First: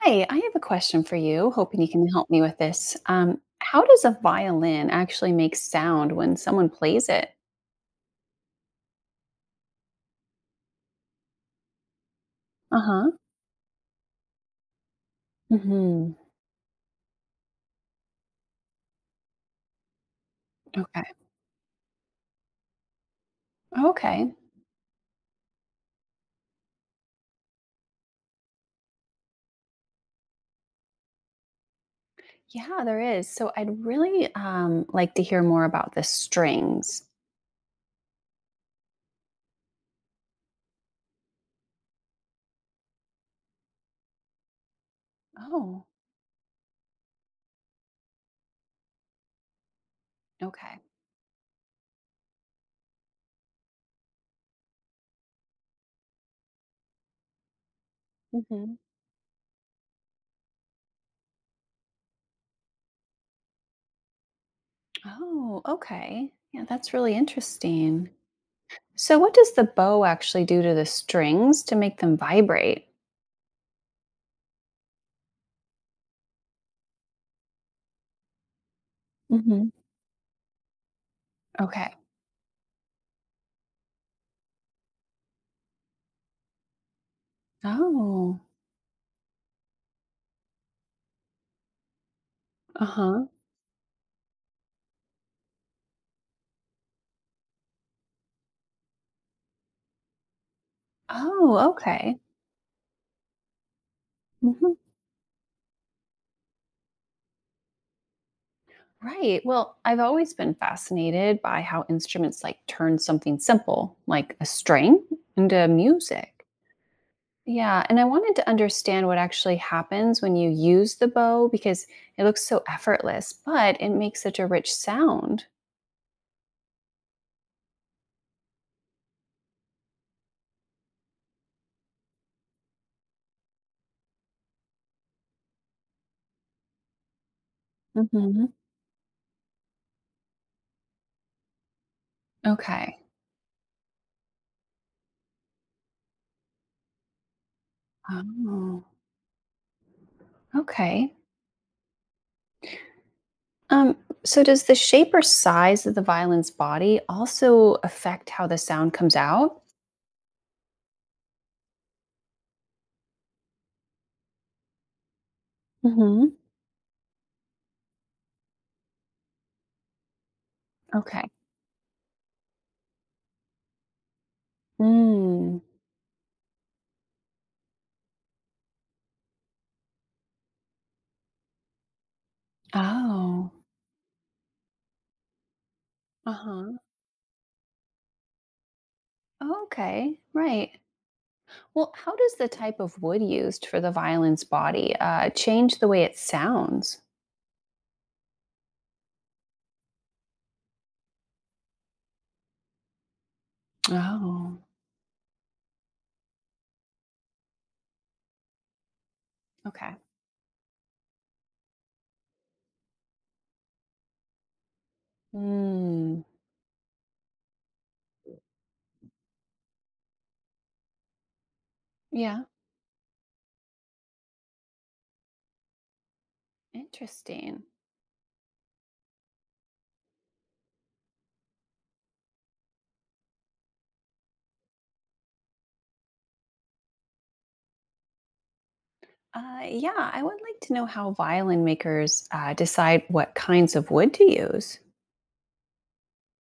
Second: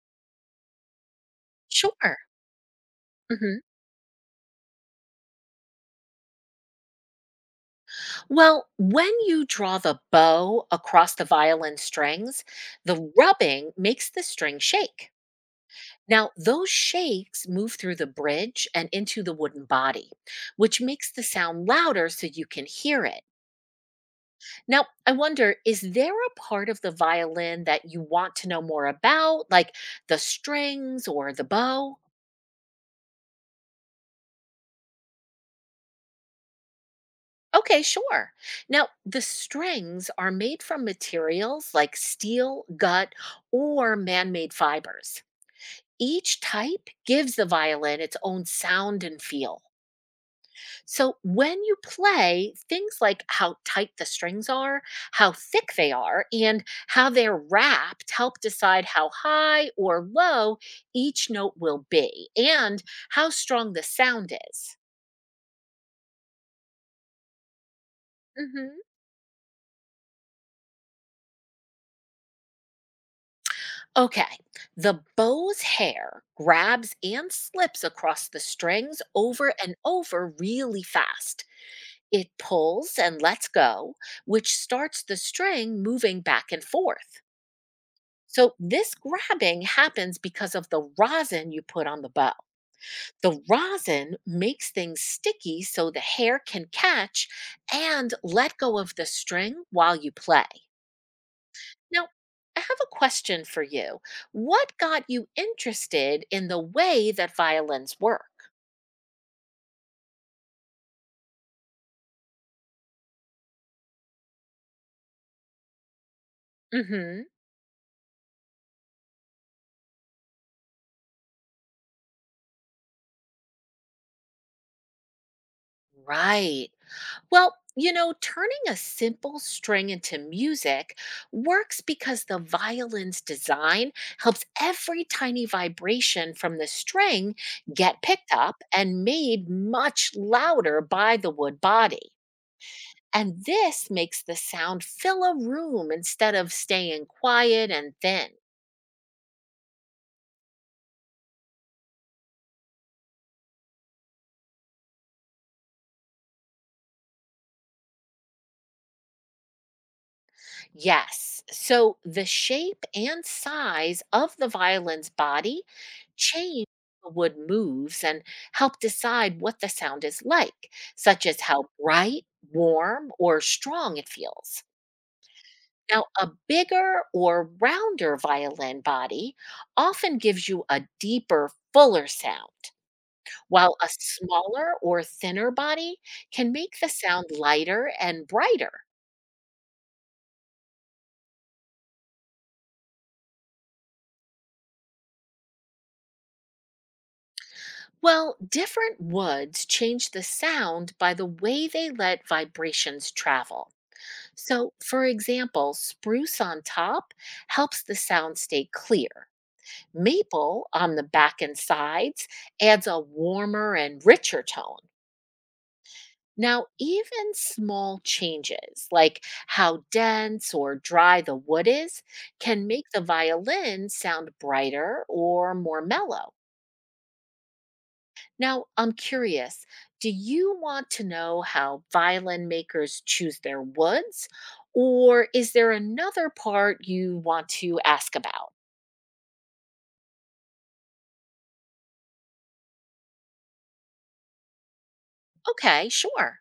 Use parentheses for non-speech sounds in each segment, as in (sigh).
Hi, I have a question for you, hoping you can Sure. help me with this. Hmm. How does a violin actually make sound when someone plays it? Well, when you draw the bow across the violin strings, Uh huh. the rubbing makes the string shake. Hmm. Now, those shakes move through the bridge and into the wooden body, which makes Okay. the sound louder so you can hear it. Okay. Now, I wonder, is there a part of the violin that you want to know more about, like the strings or the bow? Yeah, there is. So I'd really like to hear more about the strings. Okay, sure. Now, the strings are made from materials like steel, gut, or man made fibers. Oh, Each type gives the violin its own sound and feel. okay. So, when you play, things like how tight the strings are, how thick they are, and how they're wrapped help Hmm. decide how high or low each note will be and how strong the sound is. Oh, okay. Yeah, that's really interesting. Mhm. So, what does the bow actually do to the strings to make them vibrate? Okay. The bow's hair grabs and slips across the strings over Hmm. and over really fast. Okay. It pulls and lets go, which starts the string moving back and forth. Oh, So, this grabbing happens because of the rosin you put on the bow. uh huh. The rosin makes things sticky so the hair can catch and let go of the string while you play. Oh, Now, okay. I have a question for you. Mhm. What got you interested in the way that violins work? Right. Well, I've always been fascinated by how instruments like turn something simple, like a string, into music. Hmm. Yeah. And I wanted to understand what actually happens when you use the bow because it looks so effortless, but it makes such a rich sound. Right. Well, you know, turning a simple string into music works because the violin's design helps every tiny vibration from the string get picked Hmm. up and made much louder by the wood body. Okay. And this makes the sound fill a room instead of staying quiet and thin. Oh, okay. Um, so does the shape or size of the violin's body also affect how the sound comes out? Yes. So the shape and size of the violin's body Hmm. change how the wood moves and help decide what the sound is like, such Okay. as how bright, warm, or strong it feels. Mm. Now, a bigger or rounder violin body often gives you a deeper, fuller sound, Oh. while a smaller or thinner body can Uh-huh. make the sound lighter and brighter. Okay, right. Well, how does the type of wood used for the violin's body change the way it sounds? Well, different woods change the sound by the way they let vibrations travel. Oh, So, for example, spruce on top helps the sound stay clear. okay. Maple on the back and sides adds a warmer and richer tone. Hmm. Now, even small changes, like how dense or dry the wood is, Yeah, can make the violin sound brighter or more mellow. interesting. Now, I'm curious, do you want to know how violin makers choose their woods? Or is there another part you want to ask about? Yeah, I would like to know how violin makers decide what kinds of wood to use. Okay, sure.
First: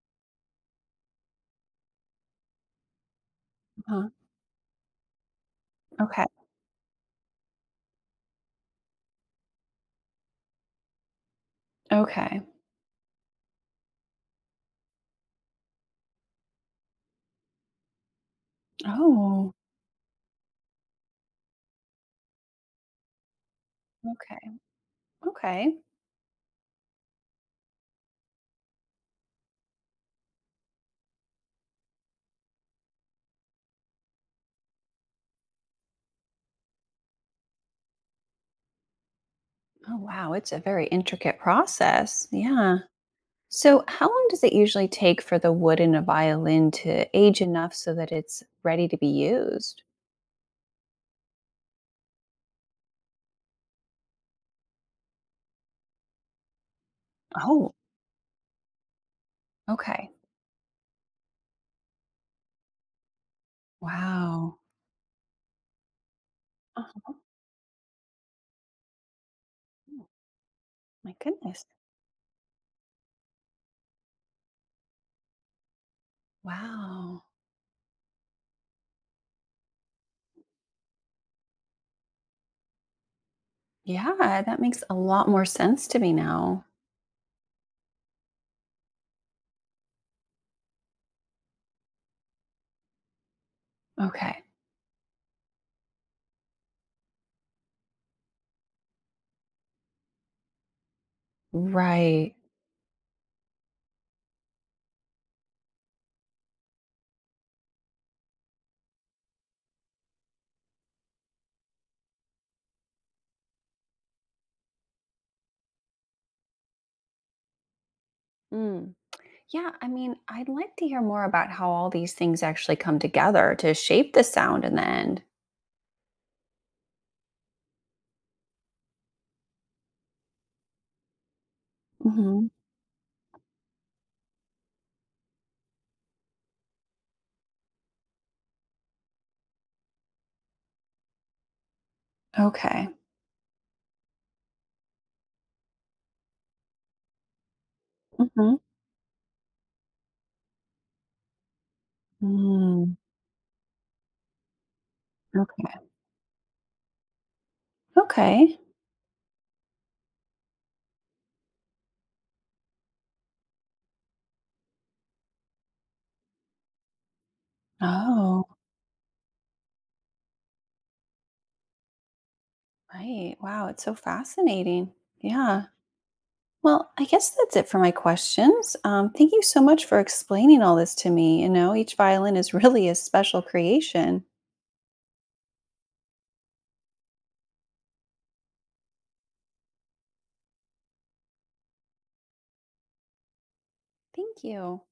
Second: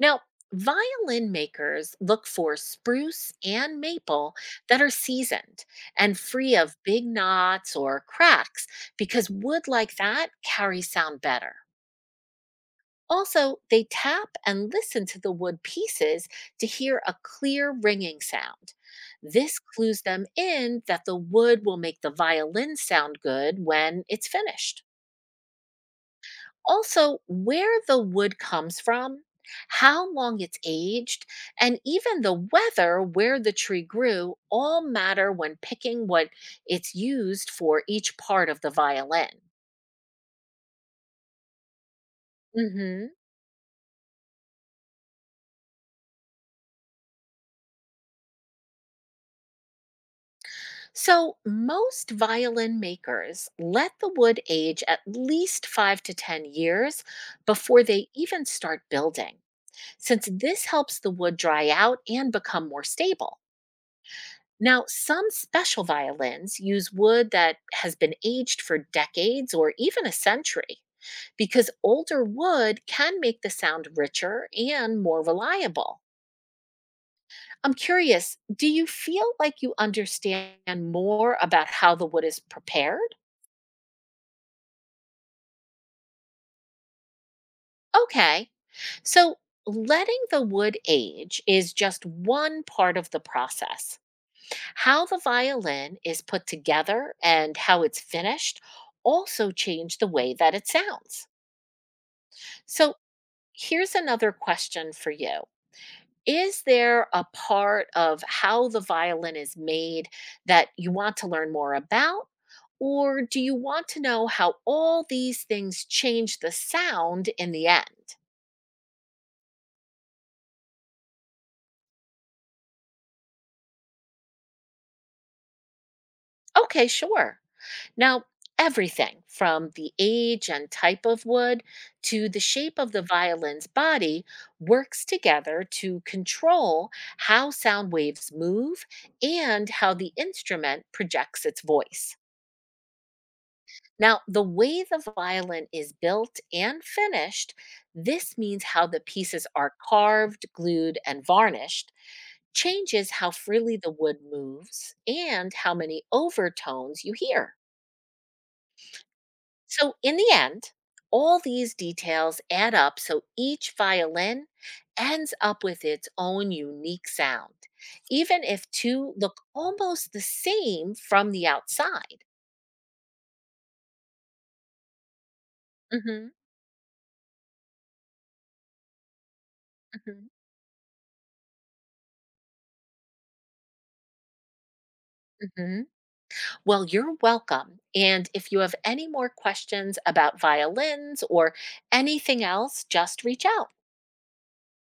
Now, violin makers look for spruce and Huh. maple that are seasoned and Okay. free of big knots or cracks because wood like that carries sound better. Okay. Also, they tap and listen to the wood pieces to hear a clear ringing sound. Oh, This clues them in that the wood will make the violin sound good when it's okay. finished. Okay. Also, where the wood comes from, how long it's aged, and even the weather where the tree grew all matter when picking what it's used for each part of the violin. Oh, wow. It's a very intricate process. Yeah. Mhm. So, how long does it usually take for the wood in a violin to age enough so that it's ready to be used? So, most violin makers let the wood age at least 5 to 10 years Oh, before they even start building, okay. since this helps the wood dry out and become more stable. Wow. Now, some special violins use Uh-huh. wood that has been aged for decades or even Oh, a century, my goodness. because older wood can make the sound richer and more reliable. Wow. I'm curious, do you feel like you understand more about how the wood is prepared? Yeah, that makes a lot more sense to me now. Okay. So letting the wood age is just one part of the process. Okay. How the violin is put together and how it's finished also change the way that it sounds. Right. So here's another question for you. Is there a part of how the violin is made that you want to learn more about? Or do you want to know how all these things change the sound in the end? Mm. Yeah, I mean, I'd like to hear more about how all these things actually come together to shape the sound in the end. Okay, sure. Now, everything from the age and type of wood to the Hmm. shape of the violin's body works together to control how sound waves move and how the instrument projects its voice. Okay. Now, the way the violin is built and finished, this Hmm. means how the pieces are carved, glued, and varnished, Mm, changes how freely the wood moves and how okay. many overtones you hear. Okay. So, in the end, all these details add up so each violin ends up with its own unique sound, even Oh. if two look almost the same from the outside. Right. Wow. It's so fascinating. Yeah. Hmm. Well, I guess that's it for my questions. Thank you so much for Hmm. explaining all this to me. You know, each violin is (laughs) really a special creation. Hmm. Well, you're welcome. And if you have any more questions about violins or anything else, just reach out. Thank you.